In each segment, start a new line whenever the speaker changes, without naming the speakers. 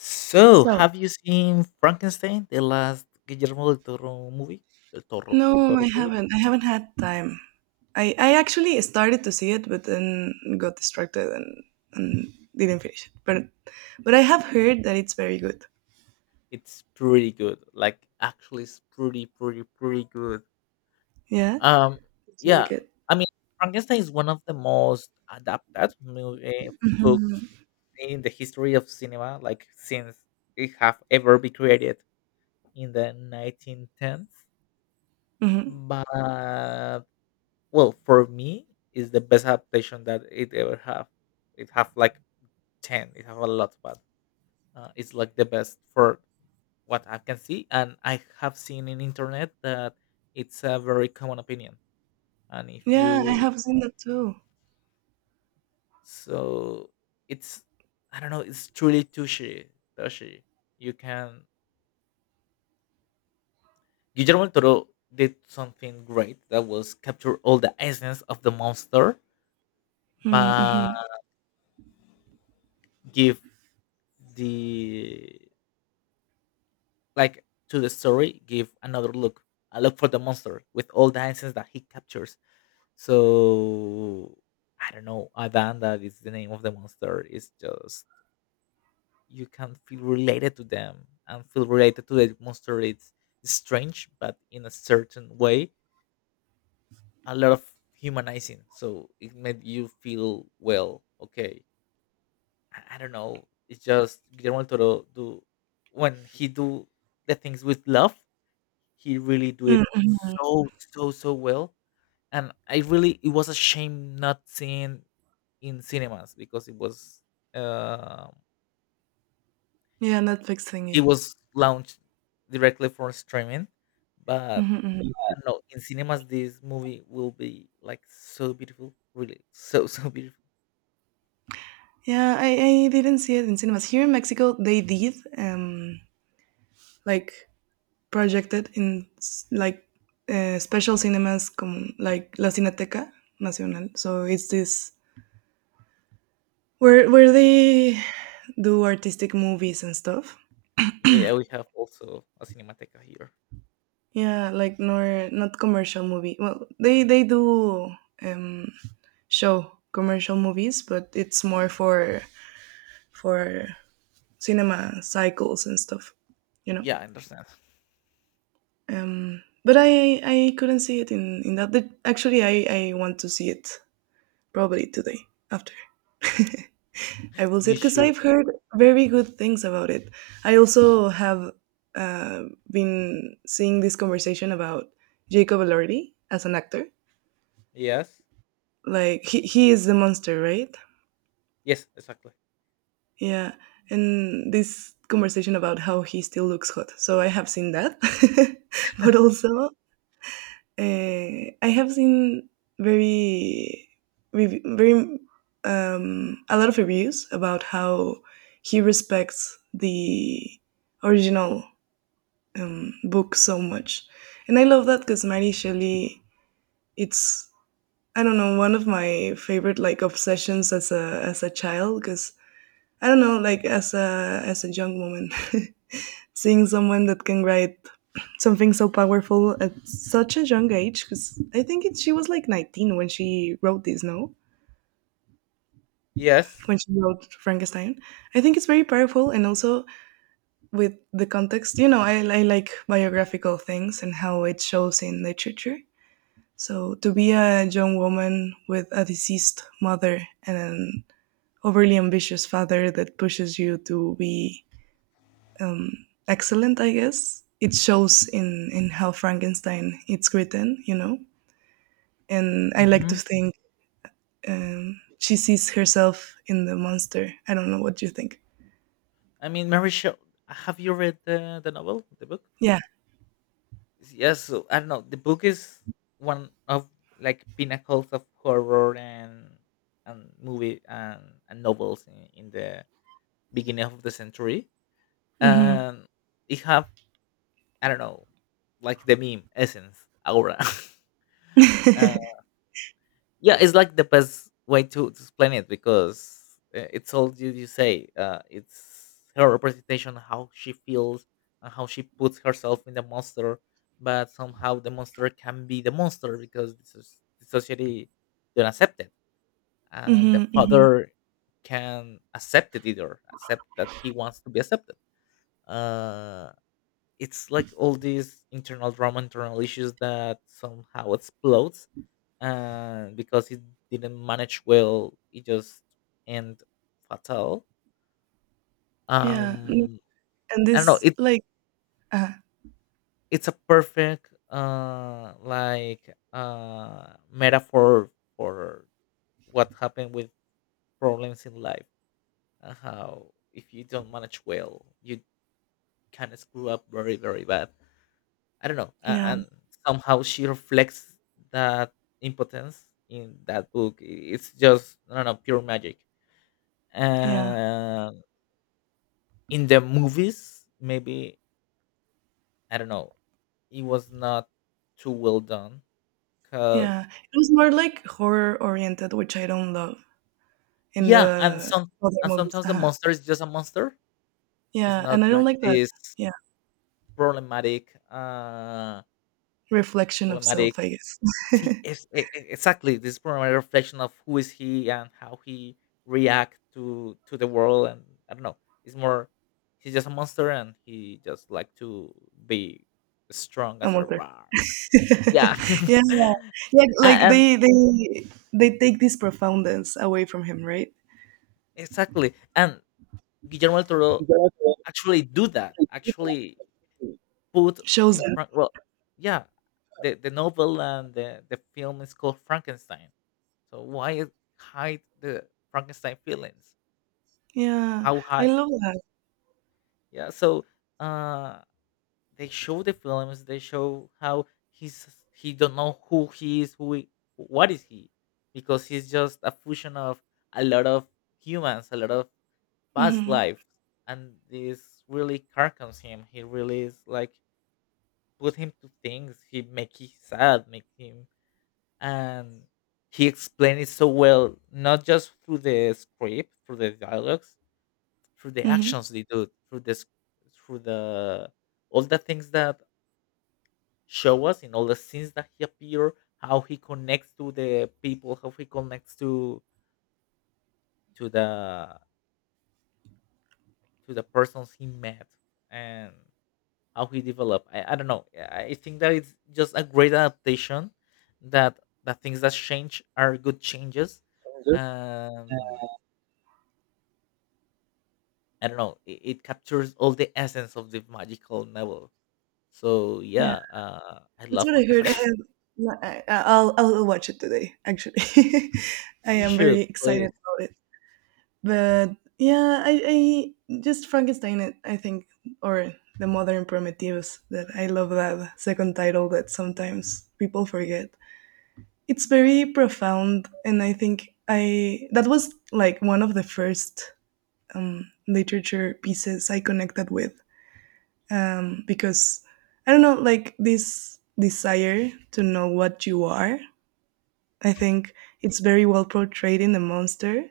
So,
So,
have you seen Frankenstein, the last Guillermo del Toro movie? Del
no,
Toro
I
movie.
haven't. I haven't had time. I actually started to see it, but then got distracted and didn't finish it. But I have heard that it's very good.
It's pretty good. Like, actually, it's pretty, pretty, pretty good.
Yeah,
Um,
did you
yeah.
like it?
I mean, Frankenstein is one of the most adapted movie, books in the history of cinema. Like, since it have ever been created in the 1910s.
Hmm.
But well, for me, is the best adaptation that it ever have. It have like 10. It has a lot, but it's like the best for what I can see. And I have seen in internet that it's a very common opinion. And if
Yeah, I
you
have seen that too.
so it's I don't know, it's truly touchy, touchy. You can Guillermo del Toro did something great that was capture all the essence of the monster, but
Mm-hmm.
give the like to the story, give another look. A look for the monster with all the essence that he captures. So I don't know, Adanda is the name of the monster. It's just you can feel related to them and feel related to the monster. It's strange, but in a certain way, a lot of humanizing. So it made you feel well, okay. I don't know. It's just Guillermo del Toro do when he do the things with love, he really do it
Mm.
so so so well, and I really it was a shame not seeing in cinemas because um
Yeah, Netflix
it
thingy.
was launched directly for streaming. But
Mm-hmm. Hmm.
I don't know in cinemas this movie will be like so beautiful, really so so beautiful.
Yeah, I didn't see it in cinemas here in Mexico. They did like projected in like special cinemas like La Cineteca Nacional. So it's this where
Yeah,
they do artistic movies and stuff.
yeah, yeah, we have also a cinemateca here.
Yeah, like nor not commercial movie. Well, they do um show commercial movies, but it's more for for cinema cycles and stuff, you know.
Yeah, I understand.
But I couldn't see it in that. But actually, I want to see it probably today after. I will see it
You
because
should.
I've heard very good things about it. I also have uh, been seeing this conversation about Jacob Elordi as an actor.
Yes.
Like he is the monster, right?
Yes, exactly.
Yeah, and this conversation about how he still looks hot. So I have seen that, but also I have seen very rev- very a lot of reviews about how he respects the original book so much. And I love that because Mary Shelley, it's I don't know, one of my favorite like obsessions as a child, because I don't know, like, as a young woman, seeing someone that can write something so powerful at such a young age, because I think she was like 19 when she wrote this, no?
Yes.
When she wrote Frankenstein, I think it's very powerful, and also with the context, I like biographical things and how it shows in literature. So to be a young woman with a deceased mother and an overly ambitious father that pushes you to be um, excellent, I guess. It shows in how Frankenstein it's written. And I like
Mm-hmm.
to think she sees herself in the monster. I don't know what you think.
I mean, Mary Shelley. Have you read the novel, the book?
Yeah.
Yes, so I don't know, the book is one of like pinnacles of horror and movie, and novels in the beginning of the century,
Mhm.
and it have, I don't know, like the meme essence aura. uh, yeah, it's like the best way to explain it, because it's all you, you say, it's her representation how she feels and how she puts herself in the monster, but somehow the monster can be the monster because this is, the society don't accept it, and the
Mhm. Mhm.
father can accept it either accept that he wants to be accepted. uh, it's like all these internal drama internal issues that somehow explodes because it didn't manage well. It just end fatal.
Yeah. Mm.
Um,
And
I don't know.
this, like, uh,
It's a perfect like metaphor for what happened with problems in life, and how if you don't manage well, you kind of screw up very very bad. I don't know.
yeah,
And somehow she reflects that impotence in that book. I- It's just I don't know pure
yeah,
magic. In the movies maybe I don't know it was not too well done because
yeah. It was more like horror oriented, which I don't love in
yeah and
the
some
other
and
movies.
sometimes the
Uh-huh.
monster is just a monster, it's
Yeah, and
not
I don't
like
like that.
this
Yeah,
problematic
reflection of
problematic
self, I guess.
see it's, e- e- exactly this problematic reflection of who is he and how he react to the world, and I don't know it's more he's just a monster and he just like to be strong
A
as a
monster.
roar. Yeah.
Yeah, yeah,
A-
like
and,
they take this profoundness away from him, right?
exactly, and Guillermo del Toro actually do that, actually put
Shows
in
them.
front well, yeah, the novel and the film is called Frankenstein. So why hide the Frankenstein feelings?
Yeah,
How
I
high?
love that.
Yeah. So uh, they show the films. They show how he's he don't know who he is, who he, what is he, because he's just a fusion of a lot of humans, a lot of past
Hmm.
life and this really carcons him, he really is like put him to things he make him sad make him and he explained it so well, not just through the script through the dialogues through the
Hmm.
actions they do through this through the all the things that show us in all the scenes that he appear how he connects to the people how he connects to the to the persons he met and how he developed. I don't know. I think that it's just a great adaptation that that things that change are good changes. Um, I don't know. It captures all the essence of the magical novel. So
Yeah,
yeah, I
that's
love
what I heard. I
Frankenstein.
have. I'll watch it today. Actually, I
You
am very
should
excited
please.
about it. But yeah, I just Frankenstein, I think, or the modern primitives, that I love that second title that sometimes people forget. It's very profound. And I think I that was like one of the first literature pieces I connected with because I don't know, like, this desire to know what you are, I think, it's very well portrayed in the monster,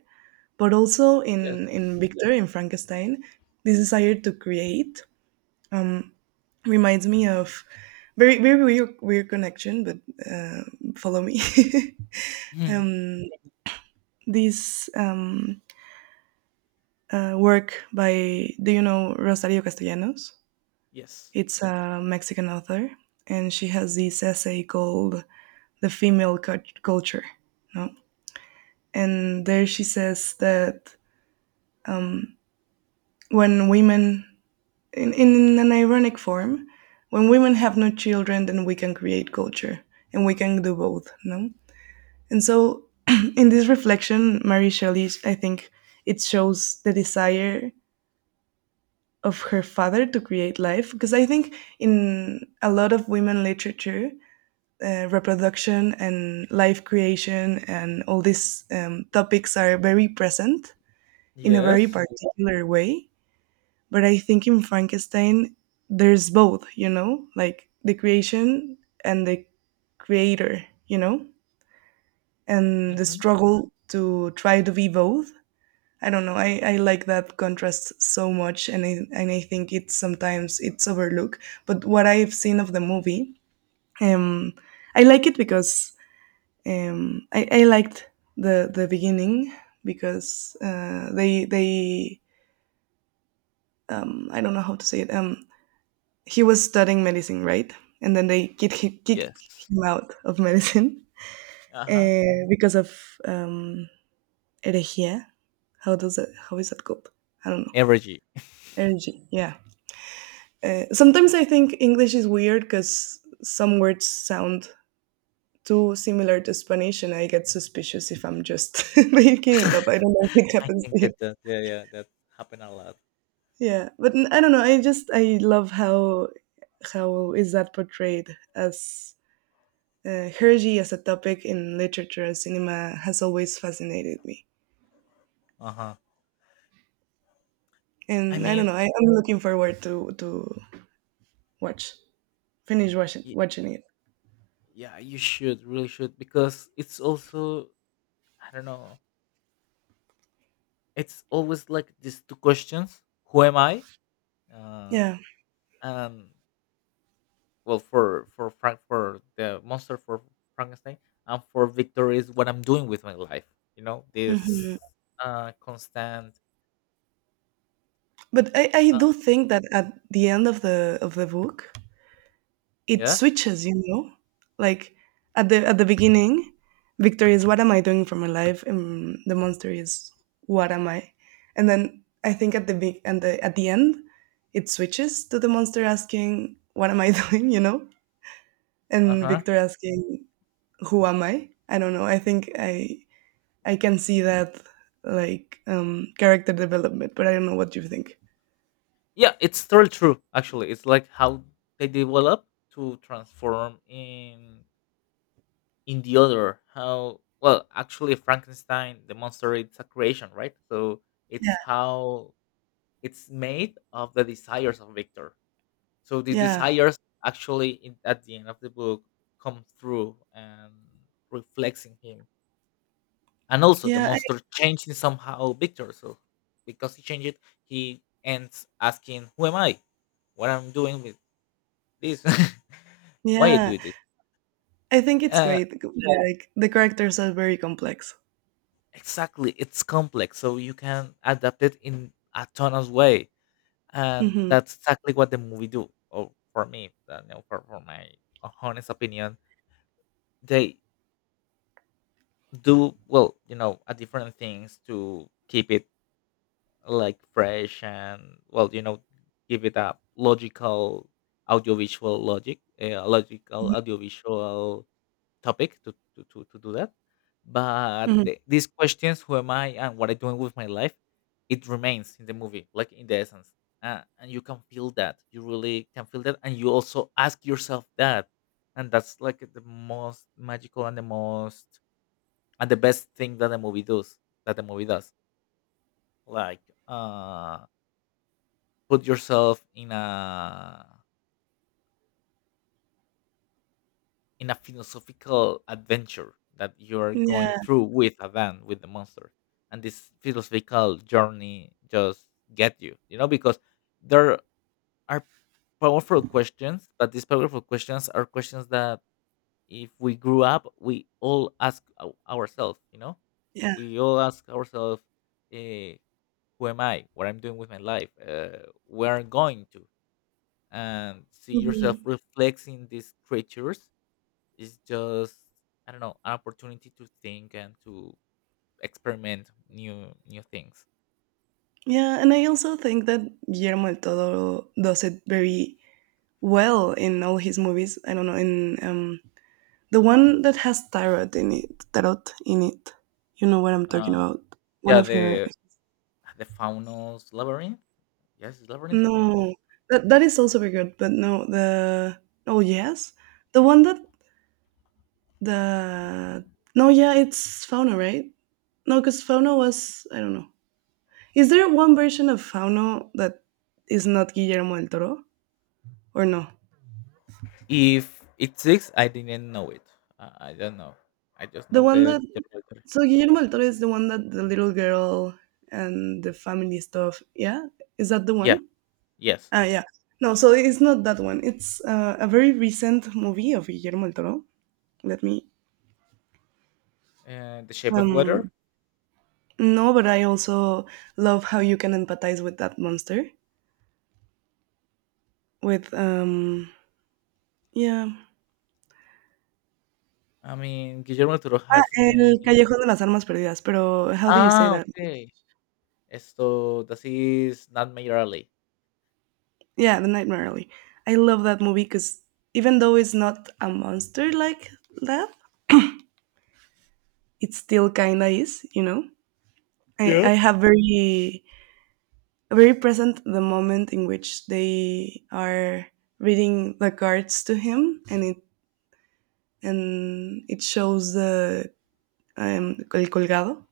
but also in
Yes.
Victor in Frankenstein, this desire to create um, reminds me of very, very weird connection, but uh, follow me.
Mhm.
um, this work by, do you know Rosario Castellanos?
Yes.
It's a Mexican author, and she has this essay called "The Female Culture," no? And there she says that um, when women, in an ironic form, when women have no children, then we can create culture and we can do both, no? And so, in this reflection, Mary Shelley, I think it shows the desire of her father to create life, because I think in a lot of women literature, reproduction and life creation and all these topics are very present in a very
Yes.
particular way. But I think in Frankenstein there's both, like the creation and the creator, and the
Hmm.
struggle to try to be both. I don't know, I like that contrast so much, and I think it's sometimes it's overlooked. But what I've seen of the movie, um I like it because I liked the beginning, because they I don't know how to say it. He was studying medicine, right? And then they kicked
Yes.
him out of medicine
Uh huh.
because of um, herejía. How does that? How is that called? I don't know.
Energy.
Energy. Yeah. Sometimes I think English is weird because some words sound too similar to Spanish, and I get suspicious if I'm just making it up. I don't know if it
I
happens
can
to you.
get that. Yeah, yeah. That happened a lot.
Yeah, but I don't know. I love how is that portrayed as. Hergy as a topic in literature and cinema has always fascinated me,
Uh huh. I
and I don't
mean,
know. I'm looking forward to watch finish watching
y-
watching it.
yeah you should really should because it's also I don't know it's always like these two questions who am I uh
Yeah.
and well for frank for the monster for frankenstein and for victor is what I'm doing with my life, you know
Hmm.
this constant
But I
uh,
do think that at the end of the book, it
yeah
switches. Like at the beginning, Victor is what am I doing for my life, and the monster is what am I, and then I think at the end, it switches to the monster asking what am I doing. And
uh-huh
Victor asking, "Who am I?" I don't know. I think I can see that, like, character development, but I don't know what you think.
yeah it's totally true actually it's like how they develop to transform in the other how well actually frankenstein the monster it's a creation right so it's
Yeah,
how it's made of the desires of victor so the
yeah,
desires actually in, at the end of the book come through and reflects in him and also the
yeah,
monster changing somehow victor so because he changed it he ends asking who am I what I'm doing with this. Why I
yeah.
do this.
I think it's
Uh,
great. Yeah. Like the characters are very complex.
exactly it's complex so you can adapt it in a ton of way, and
Hmm.
that's exactly what the movie do or for me, you know, for my honest opinion they do well you know a different things to keep it like fresh and well you know give it a logical audiovisual logic a logical audiovisual topic to do that. But
Hmm.
the, these questions, who am I and what I'm doing with my life, it remains in the movie, like in the essence. And you can feel that. You really can feel that. And you also ask yourself that. And that's like the most magical and the most and the best thing that the movie does. That the movie does. Like uh put yourself in a philosophical adventure that you're going
Yeah,
through with a van, with the monster, and this philosophical journey just get you you know because there are powerful questions but these powerful questions are questions that if we grew up we all ask ourselves, you know,
yeah,
we all ask ourselves, uh, who am I what I'm doing with my life, where I'm going to and see yourself
hmm,
reflecting these creatures, it's just I don't know an opportunity to think and to experiment new things.
yeah. And I also think that Guillermo del Toro does it very well in all his movies. I don't know in the one that has tarot in it. You know what I'm talking
Uh,
about. One
yeah,
of her.
the Faunos Labyrinth. Yes, it's Labyrinth. I don't know how.
No, that is also very good. But no, the, oh yes, the one that, the, no, yeah, it's Fauna, right? No, because Fauna was, I don't know. Is there one version of Fauna that is not Guillermo del Toro or no?
If it six, I didn't know it. I don't know. I just
The
know
one
the
that so Guillermo del Toro is the one that the little girl and the family stuff. Yeah, is that the
Yeah.
one?
Yes.
Ah, yeah. No, so it's not that one. It's a very recent movie of Guillermo del Toro. Let me.
The Shape of Water.
Um, no, but I also love how you can empathize with that monster. With yeah.
I mean, Guillermo del Toro
Ah,
has
El
made.
Callejón de las Almas Perdidas. Pero how do you say
Ah,
that?
okay. Esto, this is not Mayor Alley.
Yeah, The Nightmare Alley. I love that movie because even though it's not a monster like that, it still kinda is. You know, I
Yeah.
I have very, very present the moment in which they are reading the cards to him, and it shows the el colgado.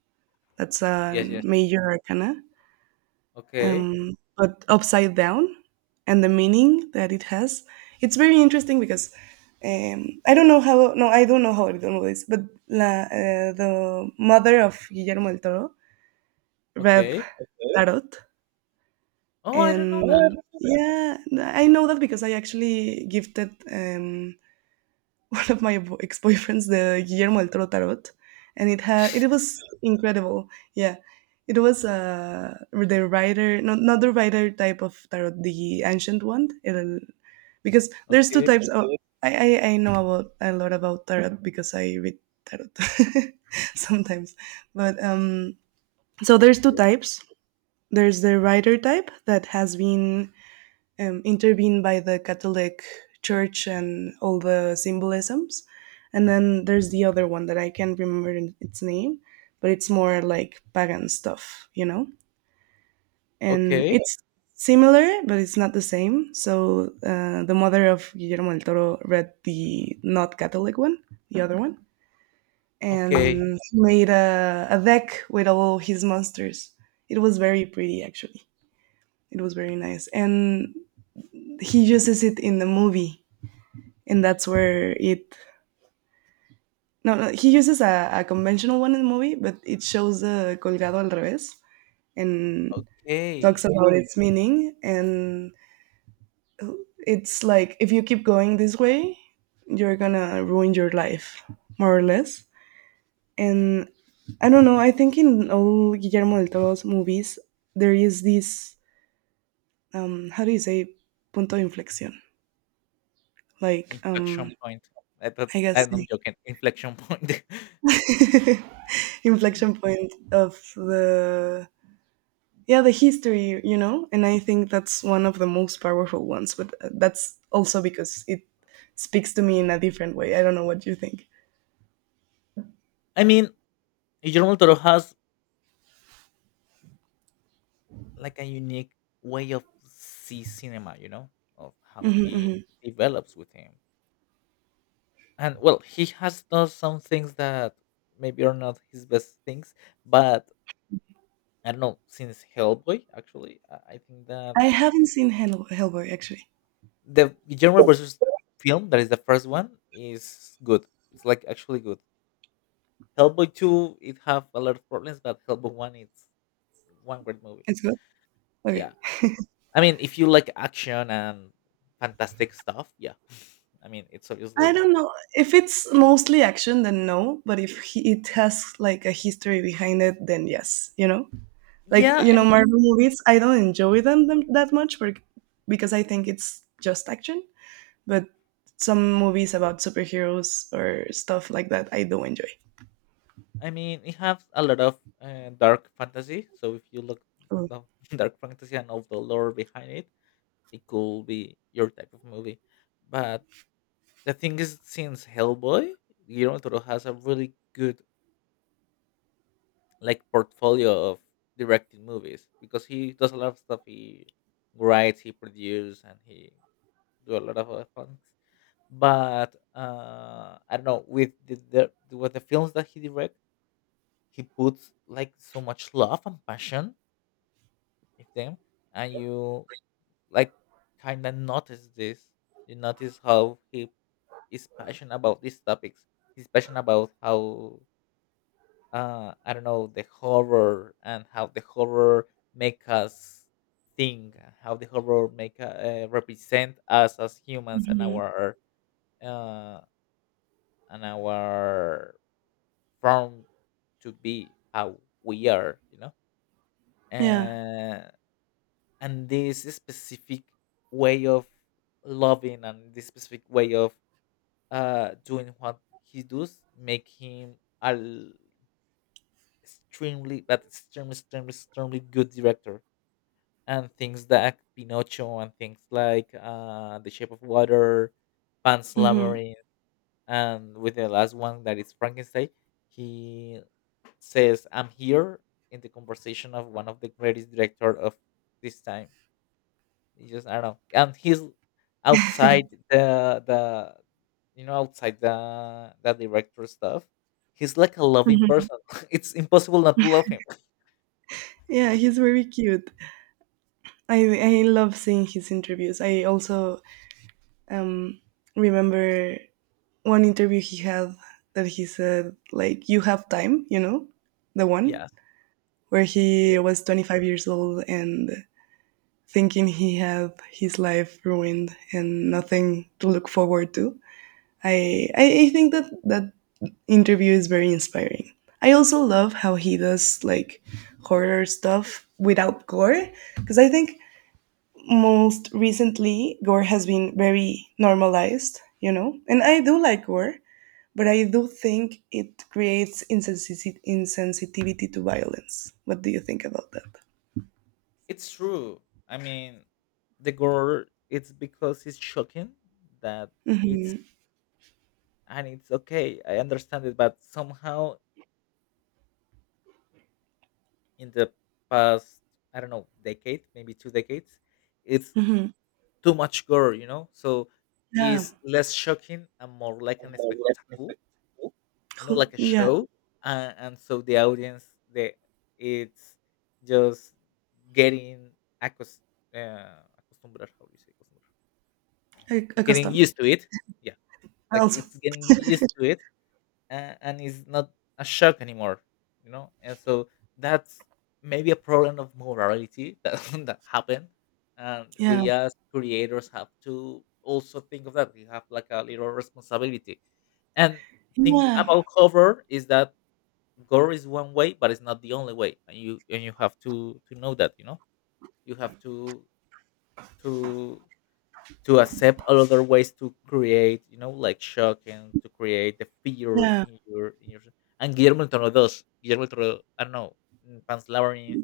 That's a
Yes, yes.
major arcana,
Okay,
but upside down, and the meaning that it has. It's very interesting because I don't know how. No, I don't know this, but the mother of Guillermo del Toro read
okay.
tarot. Oh,
Oh, I don't
and
know that.
yeah. Yeah, I know that because I actually gifted one of my ex-boyfriends the Guillermo del Toro Tarot, and it was incredible. Yeah, it was the writer, not the writer type of tarot, the ancient one. Because there's two
Okay.
types. Okay. I know about a lot about tarot because I read tarot sometimes, but so there's two types. There's the writer type that has been intervened by the Catholic Church and all the symbolisms. And then there's the other one that I can't remember its name, but it's more like pagan stuff, you know? And
Okay,
it's similar, but it's not the same. So the mother of Guillermo del Toro read the not Catholic one, the other one,
okay,
and made a deck with all his monsters. It was very pretty, actually. It was very nice. And he uses it in the movie and that's where it. No, no, he uses a conventional one in the movie, but it shows the colgado al revés and talks
okay.
about its meaning. And it's like if you keep going this way, you're gonna ruin your life, more or less. And I don't know. I think in all Guillermo del Toro's movies, there is this how do you say punto de inflexión? Like
Inflection
um,
point. I thought
I guess
and I'm joking. Inflection point.
inflection point of the yeah the history and I think that's one of the most powerful ones, but that's also because it speaks to me in a different way. I don't know what you think.
I mean, Guillermo del Toro has like a unique way of see cinema, you know, of how he develops with him. And well, he has done some things that maybe are not his best things, but I don't know. Since Hellboy, actually, I think that
I haven't seen hellboy actually.
the Guillermo versus film that is the first one is good. It's like actually good. Hellboy two it have a lot of problems, but Hellboy one it's one great movie.
It's good. Okay.
Yeah, I mean if you like action and fantastic stuff, yeah. I mean it's
I
obviously
don't know. If it's mostly action, then no, but if he, it has like a history behind it, then yes, like
yeah. I think
marvel movies, I don't enjoy them that much, but because I think it's just action, but some movies about superheroes or stuff like that I do enjoy.
I mean it has a lot of dark fantasy. So if you look
Oh.
the dark fantasy and all the lore behind it, it could be your type of movie. But the thing is, since Hellboy, Guillermo del Toro has a really good like portfolio of directing movies because he does a lot of stuff. He writes, he produces, and he do a lot of other things. But I don't know with the- with the films that he directs. He puts like so much love and passion in them, and you like kind of notice this. You notice how he is passionate about these topics. He's passionate about how I don't know, the horror and how the horror make us think, and how the horror make represent us as humans
Mhm.
uh, and our form to be how we are,
Yeah.
uh, and this specific way of loving and this specific way of doing what he does make him a l- extremely, but extremely extremely good director. And things like Pinocchio and things like The Shape of Water, Pan's
Mhm.
Labyrinth, and with the last one that is Frankenstein, he says, "I'm here in the conversation of one of the greatest director of this time." He just I don't know, and he's outside the you know, outside the director stuff. He's like a loving
Mhm.
person. It's impossible not to love him.
Yeah, he's very cute. I I love seeing his interviews. I also um remember one interview he had that he said like you have time, you know? The one
Yes.
where he was 25 years old and thinking he had his life ruined and nothing to look forward to. I think that that interview is very inspiring. I also love how he does like horror stuff without gore because I think most recently gore has been very normalized, And I do like gore, but I do think it creates insensitivity to violence. What do you think about that?
It's true. I mean, the gore, it's because it's shocking that it's
Hmm.
it's okay. I understand it, but somehow in the past, I don't know, decade, maybe two decades, it's
Hmm.
too much gore. You know, so
Yeah.
it's less shocking and more like an spectacle, you know, like a
Yeah.
show. And so the audience, they it's just getting accus- acostumbrar. How do you say acostumbrar?
a-
Getting
Accustomed.
used to it. Like
Also.
it's getting used to it, and it's not a shock anymore, you know. And so that's maybe a problem of morality that, that happened, and
Yeah.
we as creators have to also think of that. We have like a little responsibility, and thing
Yeah.
about horror is that gore is one way, but it's not the only way. And you have to know that, you have to to to accept all other ways to create, you know, like shock and to create the fear
Yeah.
in your and Guillermo del Toro does. Guillermo del Toro, I don't know, in Pan's Labyrinth,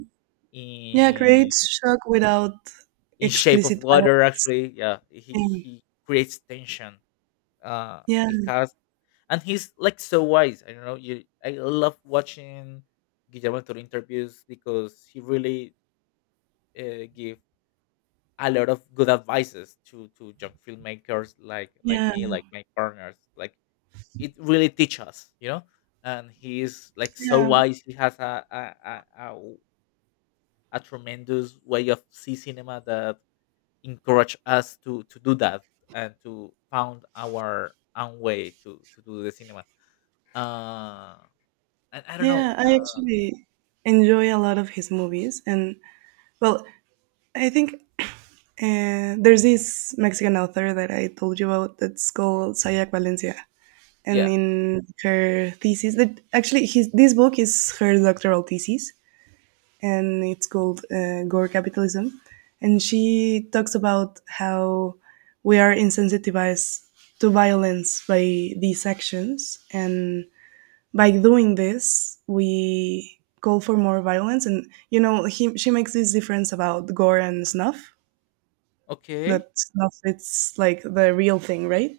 Yeah,
in
creates shock without
in Shape of
explicit
Water,
violence.
actually, yeah. He
Mm.
he creates tension.
Yeah,
He has, and he's like so wise. I don't know, you I love watching Guillermo del Toro interviews because he really give a lot of good advices to young filmmakers, like
yeah,
me, like my partners. Like, it really teach us, you know. And he is like so
yeah,
wise. He has a tremendous way of see cinema that encourage us to do that and to found our own way to do the cinema. Uh, and I don't know.
yeah, I actually enjoy a lot of his movies, and well, I think there's this Mexican author that I told you about that's called Sayak Valencia, and
Yeah.
in her thesis, that actually his this book is her doctoral thesis, and it's called Gore Capitalism. And she talks about how we are insensitivized to violence by these actions. And by doing this, we call for more violence. And, you know, she makes this difference about gore and snuff,
Okay.
that snuff, it's like the real thing, right?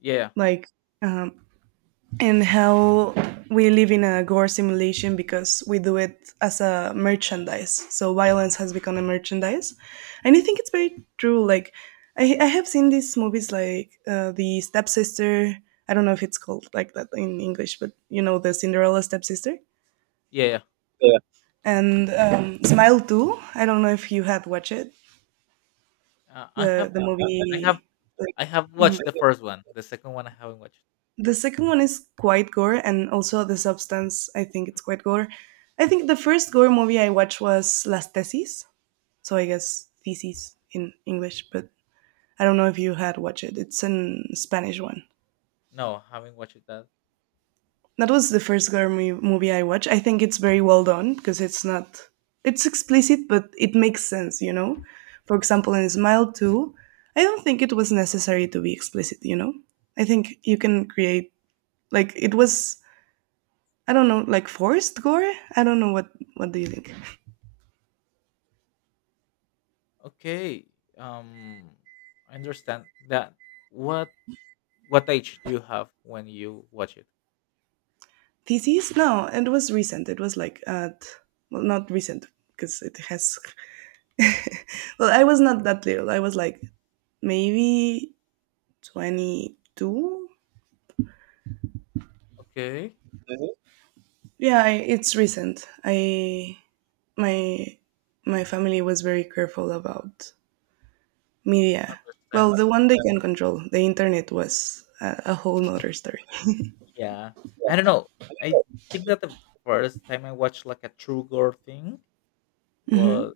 Yeah.
Like, um, and how we live in a gore simulation because we do it as a merchandise. So violence has become a merchandise, and I think it's very true. Like I have seen these movies like the stepsister. I don't know if it's called like that in English, but you know the Cinderella stepsister.
Yeah.
Yeah. And Smile Too. I don't know if you had watched it,
Uh, I
the
have
the
I have
movie.
I have watched the first one. The second one I haven't watched.
The second one is quite gore, and also the substance. I think it's quite gore. I think the first gore movie I watched was Las Tesis, so I guess thesis in English, but I don't know if you had watched it. It's a Spanish one.
No, haven't watched that.
That was the first gore movie I watched. I think it's very well done because it's not, it's explicit, but it makes sense, you know. For example, in Smile Two, I don't think it was necessary to be explicit, you know. I think you can create, like it was, I don't know, like forced gore. I don't know what. What do you think?
Okay. Um I understand that. What what age do you have when you watch it?
Theses? No, it was recent. It was like at, well, not recent because it has. Well, I was not that little. I was like maybe 22.
Okay.
Mhm. Yeah, I, it's recent. I my my family was very careful about media. Well,
Understand.
the one they can control, the internet was a whole nother story.
Yeah. I don't know. I think that the first time I watched like a true gore thing
Hmm.
was,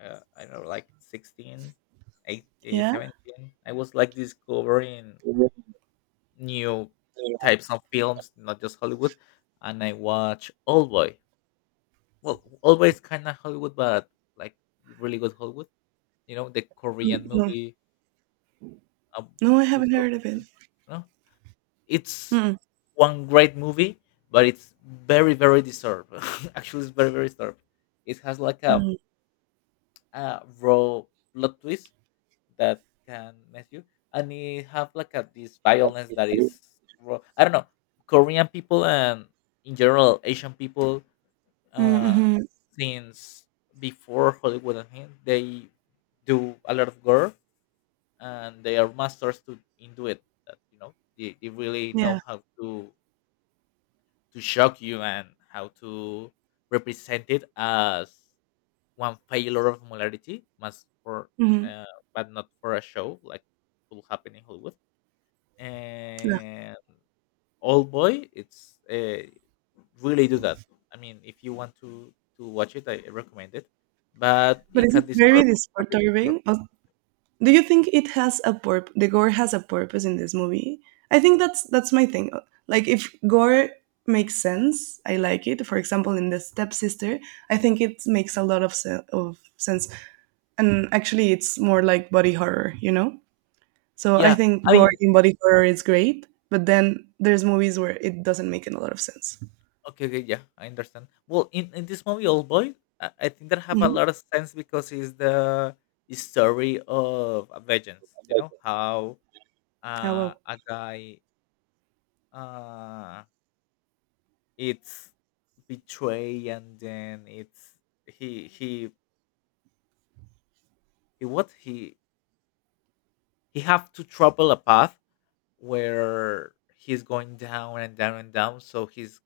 I don't know, like 16, 18,
Yeah.
17. I was like discovering new types of films, not just Hollywood, and I watched Old Boy. Well, always kinda Hollywood, but, like, really good Hollywood. You know, the Korean
No,
movie of
no, I haven't heard of
2002,
it.
no? It's
Mm-mm.
one great movie, but it's very, very disturbed. Actually, it's very, very disturbed. It has, like,
Mm.
a raw plot twist that can mess you, and it have, like, a this violence that is raw. I don't know, Korean people and, in general, Asian people
Mm,
uh,
mhm.
since before Hollywood and him, they do a lot of gore, and they are masters to in do it. That, you know, they really
Yeah.
know how to shock you and how to represent it as one failure of molarity, must for
Mhm.
uh, but not for a show like could happen in Hollywood.
Yeah.
And old boy, it's, really do that. I mean, if you want to watch it, I recommend it, but
But
it
is
can
it very
disturb, it can be disturb.
disturbing? Or do you think it has a purpose? The gore has a purpose in this movie. I think that's my thing. Like if gore makes sense, I like it. For example, in the stepsister, I think it makes a lot of sense. And actually, it's more like body horror, you know. So I
Yeah.
think
I
gore
mean,
in body horror is great, but then there's movies where it doesn't make a lot of sense.
okay, okay, yeah, I understand. Well, in this movie old boy, I think that have a
Hmm.
lot of sense because it's the story of a vengeance, you know, how
Oh well,
a guy uh it's betray, and then it's he he he what he have to trouble a path where he's going down and down and down, so he's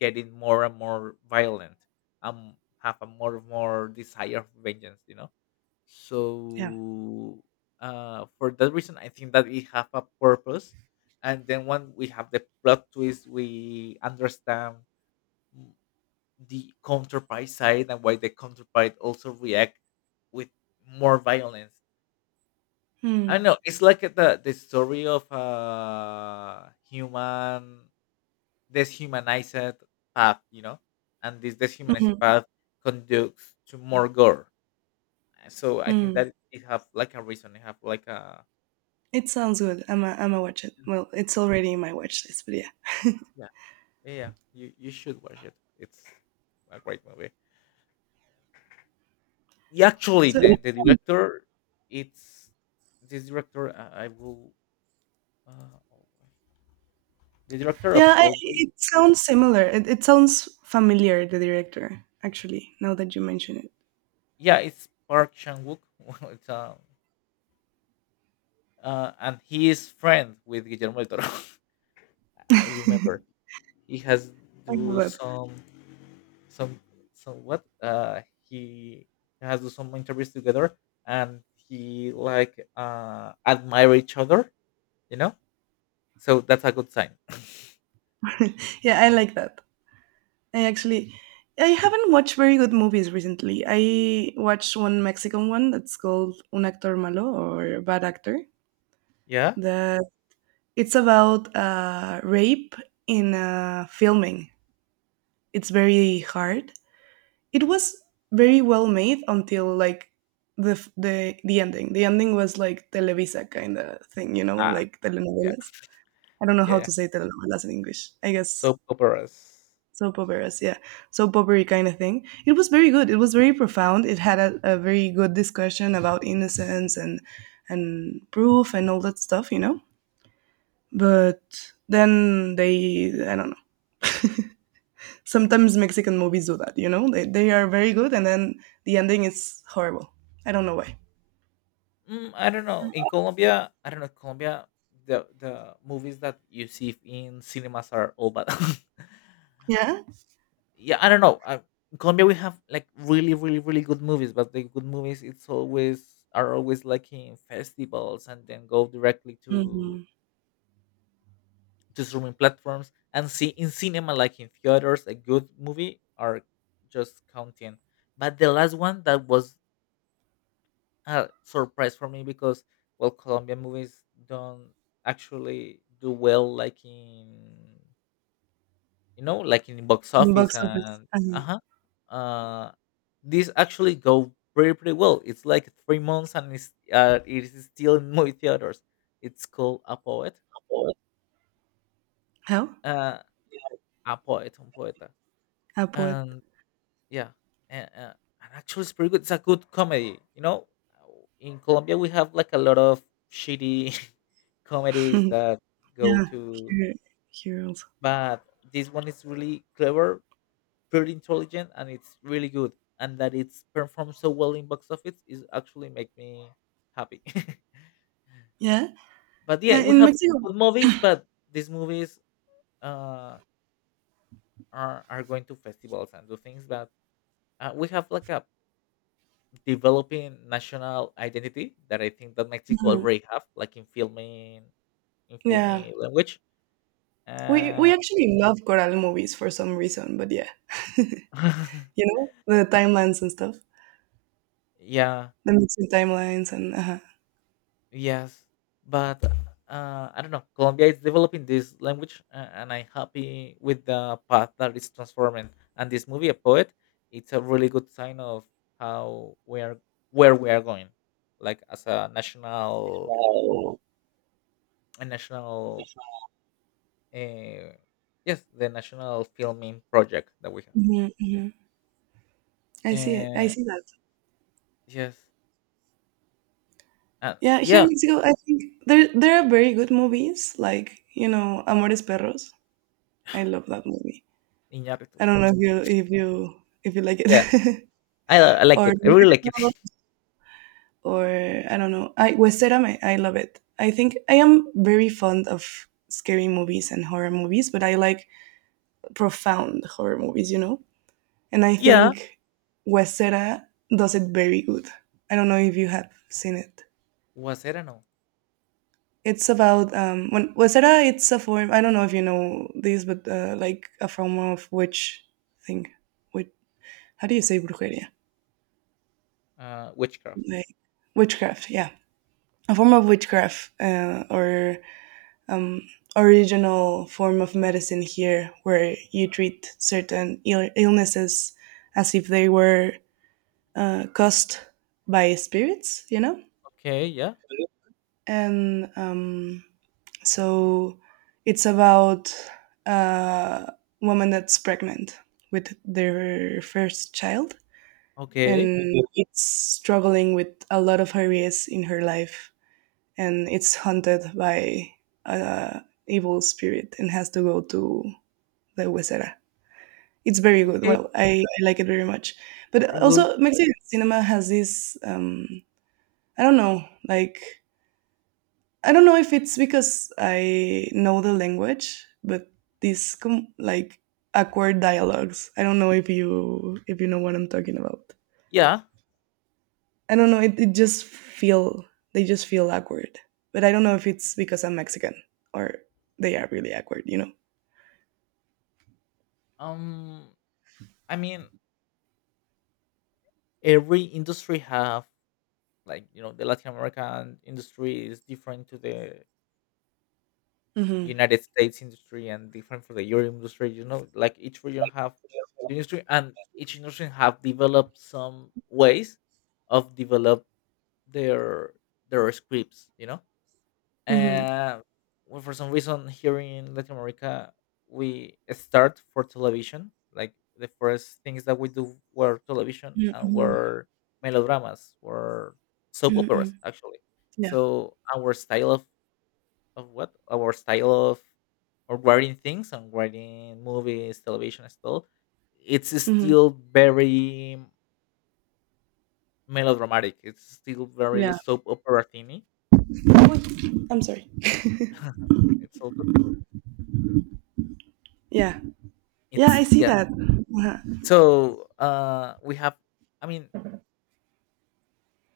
getting more and more violent. Um, have a more and more desire of vengeance, you know.
yeah.
So, for that reason, I think that it have a purpose. And then when we have the plot twist, we understand the counterpart side and why the counterpart also react with more violence. I
Hmm.
don't know. It's like the story of a human deshumanized path, you know, and this deshumanized
Mhm.
path conducts to more gore. So I think
Hmm.
that it have like a reason. It have like a
It sounds good. I am a. am a watch it. Well, it's already in my watch list, but yeah.
yeah, yeah. Yeah, you should watch it. It's a great movie. Yeah, actually,
So
the director, it's this director. I will uh, the director
yeah,
of
I,
Oldboy.
it sounds similar. It sounds familiar, the director, actually, now that you mention it.
Yeah, it's Park Chan Wook. Well, it's and he is friend with Guillermo del Toro. I remember he has
I the
do
web.
some some what? He has do some interviews together, and he like admire each other, you know, so that's a good sign.
Yeah, I like that. I actually, I haven't watched very good movies recently. I watched one Mexican one that's called Un Actor Malo or Bad Actor.
Yeah.
That it's about rape in filming. It's very hard, it was very well made until like the ending. The ending was like Televisa kind of thing, you know,
Ah,
like
yeah,
telenovelas. I don't know
yeah,
how
yeah,
to say telenovelas in English. I guess
soap operas.
soap operas, yeah, soap opera kind of thing. It was very good. It was very profound. It had a very good discussion about innocence and proof and all that stuff, you know. But then they, I don't know. Sometimes Mexican movies do that, you know. They are very good, and then the ending is horrible. I don't know why.
Mm, I don't know. In Colombia, I don't know, Colombia, the movies that you see in cinemas are all bad.
Yeah?
Yeah, I don't know. In Colombia, we have like really really really good movies, but the good movies, it's always are always like in festivals and then go directly to
Mhm.
streaming platforms, and see in cinema, like in theaters, a good movie are just counting. But the last one that was a surprise for me, because well, colombian movies don't actually do well, like in, you know, like in box
Box
office
office.
and
Uh-huh.
uh-huh. Uh these actually go pretty pretty well. It's like 3 months and it is still in movie theaters. It's called A Poet.
How?
Uh A Poet, un Poeta.
Airport.
And yeah. And, uh, and actually it's pretty good. It's a good comedy, you know. In Colombia, we have like a lot of shitty comedies that go
Yeah,
to,
here, here also.
but this one is really clever, pretty intelligent, and it's really good, and that it's performed so well in box office is actually make me happy.
Yeah,
But yeah, we
in
have
Mexico.
good movies, but these movies uh are going to festivals and do things that, we have like a developing national identity that I think that mexico
Mhm.
already have, like in filming, in
Yeah,
filming language,
we
uh,
actually love Coral movies for some reason, but yeah, you know the timelines and stuff,
yeah.
the Mexican timelines and uh.
Yes, but, I don't know. Colombia is developing this language, and I'm happy with the path that is transforming. And this movie, a poet, it's a really good sign of how we are, where we are going, like as
No.
a national, uh, yes, the national filming project that we have.
Hmm, hmm. I see it. I
Uh,
see that.
yes, and
Yeah, here
yeah,
in Mexico, I think there are very good movies like you know Amores Perros. I love that movie.
Iñárritu.
I don't know if you, if you, if you like
Yeah,
it.
I like
or
it. I really like it.
or I don't know. I Westerdam, I love it. I think I am very fond of scary movies and horror movies, but I like profound horror movies, you know. And I
Yeah,
think Westera does it very good. I don't know if you have seen it.
was I don't know,
It's about when Westera. It's a form. I don't know if you know this, but like a form of witch thing. Witch. How do you say brujeria?
witchcraft.
Like witchcraft. Yeah, a form of witchcraft or um, original form of medicine here where you treat certain illnesses as if they were caused by spirits, you know?
Okay, yeah.
And so it's about a woman that's pregnant with their first child
Okay.
and it's struggling with a lot of areas in her life and it's haunted by a evil spirit and has to go to the Huesera. It's very good.
Okay.
Well, I like it very much.
I
But
will.
also, Mexican cinema has this I don't know, like, I don't know if it's because I know the language, but these like awkward dialogues. I don't know if you, if you know what I'm talking about.
Yeah.
I don't know. It just feel, they just feel awkward. But I don't know if it's because I'm Mexican or they are really awkward. You know.
Um. I mean, every industry have, like, you know, the Latin American industry is different to the United States industry, and different for the Euro industry. You know, like each region have
Mm-hmm.
the industry, and each industry have developed some ways of develop their their scripts. You know.
Mm-hmm.
Uh, well, for some reason, here in Latin America, we start for television. Like the first things that we do were television and
Mm-hmm.
were melodramas, were soap
Mm-hmm.
operas, actually.
Yeah.
So our style of what? Our style of writing things, and writing movies, television, and stuff, it's
Mm-hmm.
still very melodramatic. It's still very
Yeah.
soap opera thingy.
I'm sorry.
It's all good.
Yeah. Yeah. I
It's
see
yeah.
that. Uh-huh.
So we have, I mean,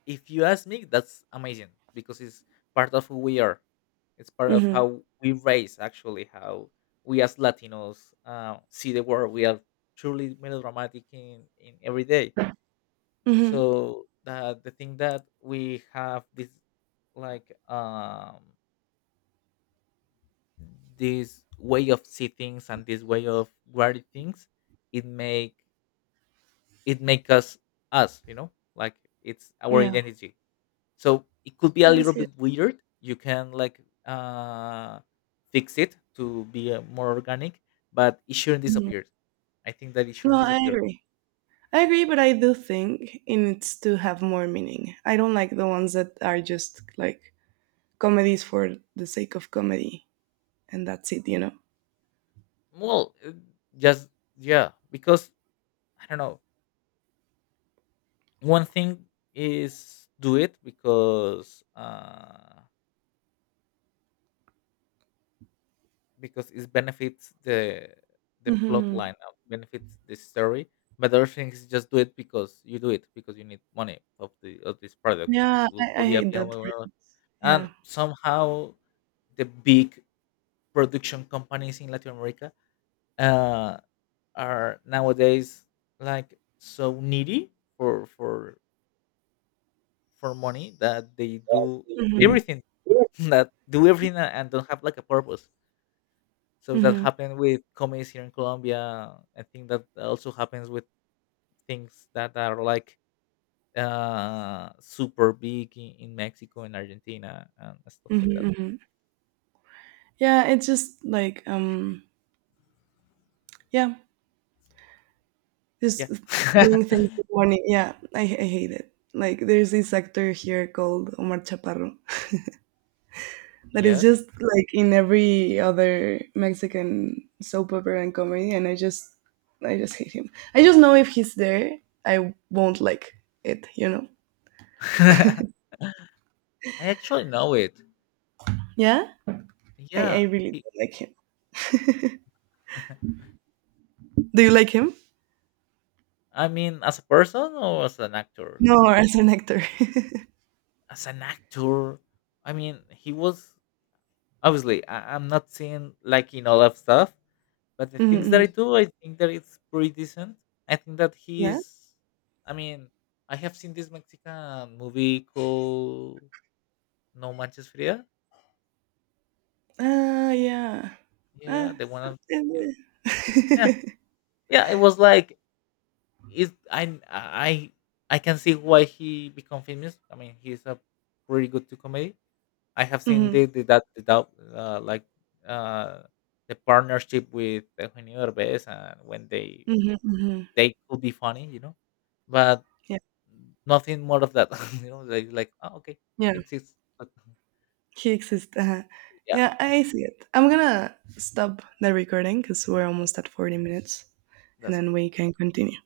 if you ask me, that's amazing because it's part of who we are. It's part of
Mm-hmm.
how we raise, actually, how we as latinos, see the world. We are truly melodramatic in every day.
Mm-hmm.
So the thing that we have this like this way of see things and this way of guarding things, it make it make us, you know, like, it's our
Yeah.
identity. So it could be a
Yeah. I
little
see
bit
it.
weird. You can like fix it to be, more organic, but it shouldn't
Hmm.
disappear. I think that it
No,
shouldn't
I
disappear.
agree. I agree, but I do think it needs to have more meaning. I don't like the ones that are just like comedies for the sake of comedy, and that's it. You know.
Well, just yeah, because I don't know, one thing is do it because it benefits the plot
Mm-hmm.
line, benefits the story, but other things, just do it because you do it because you need money of the of this product
Yeah,
will
I
be
hate that phrase.
available, and
Yeah.
somehow the big production companies in latin america, uh, are nowadays like so needy for for money that they do
Hmm,
everything. That do everything, and don't have like a purpose. So that
hmm,
happened with comedies here in Colombia. I think that also happens with things that are like super big in Mexico and Argentina, and stuff like that.
hmm, hmm. Yeah, it's just like yeah,
Yeah.
just doing things with money. Yeah, I hate it. Like there's this actor here called Omar Chaparro that is just
Yes.
like in every other Mexican soap opera and comedy, and I just hate him. I just know if he's there, I won't like it. You know?
I actually know it.
Yeah, I
Yeah.
really
He-
don't like him. Do you like him?
I mean, as a person or as an actor?
No, as an actor.
As an actor, I mean, he was obviously I, I'm not seeing like in all of stuff, but the
Mhm,
things that I
mhm.
do, I think that it's pretty decent. I think that he
Yeah?
is. I mean, I have seen this Mexican movie called No Manches Frida.
Ah, yeah.
Yeah, yeah,
Ah,
the one of- Yeah, yeah, yeah. It was like it. I can see why he become famous. I mean, he's a pretty good to comedy. I have seen
mhm,
the dub, uh, like uh, the partnership with Eugenio Derbez, and when
mhm, mhm.
they could be funny, you know. But
Yeah,
nothing more of that, you know, like, "Oh, okay,
yeah.
exists," but
He exists, uh-huh.
yeah,
Yeah, I see it. I'm gonna stop the recording because 'cause we're almost at 40 minutes, and
that's
then
okay.
we can continue.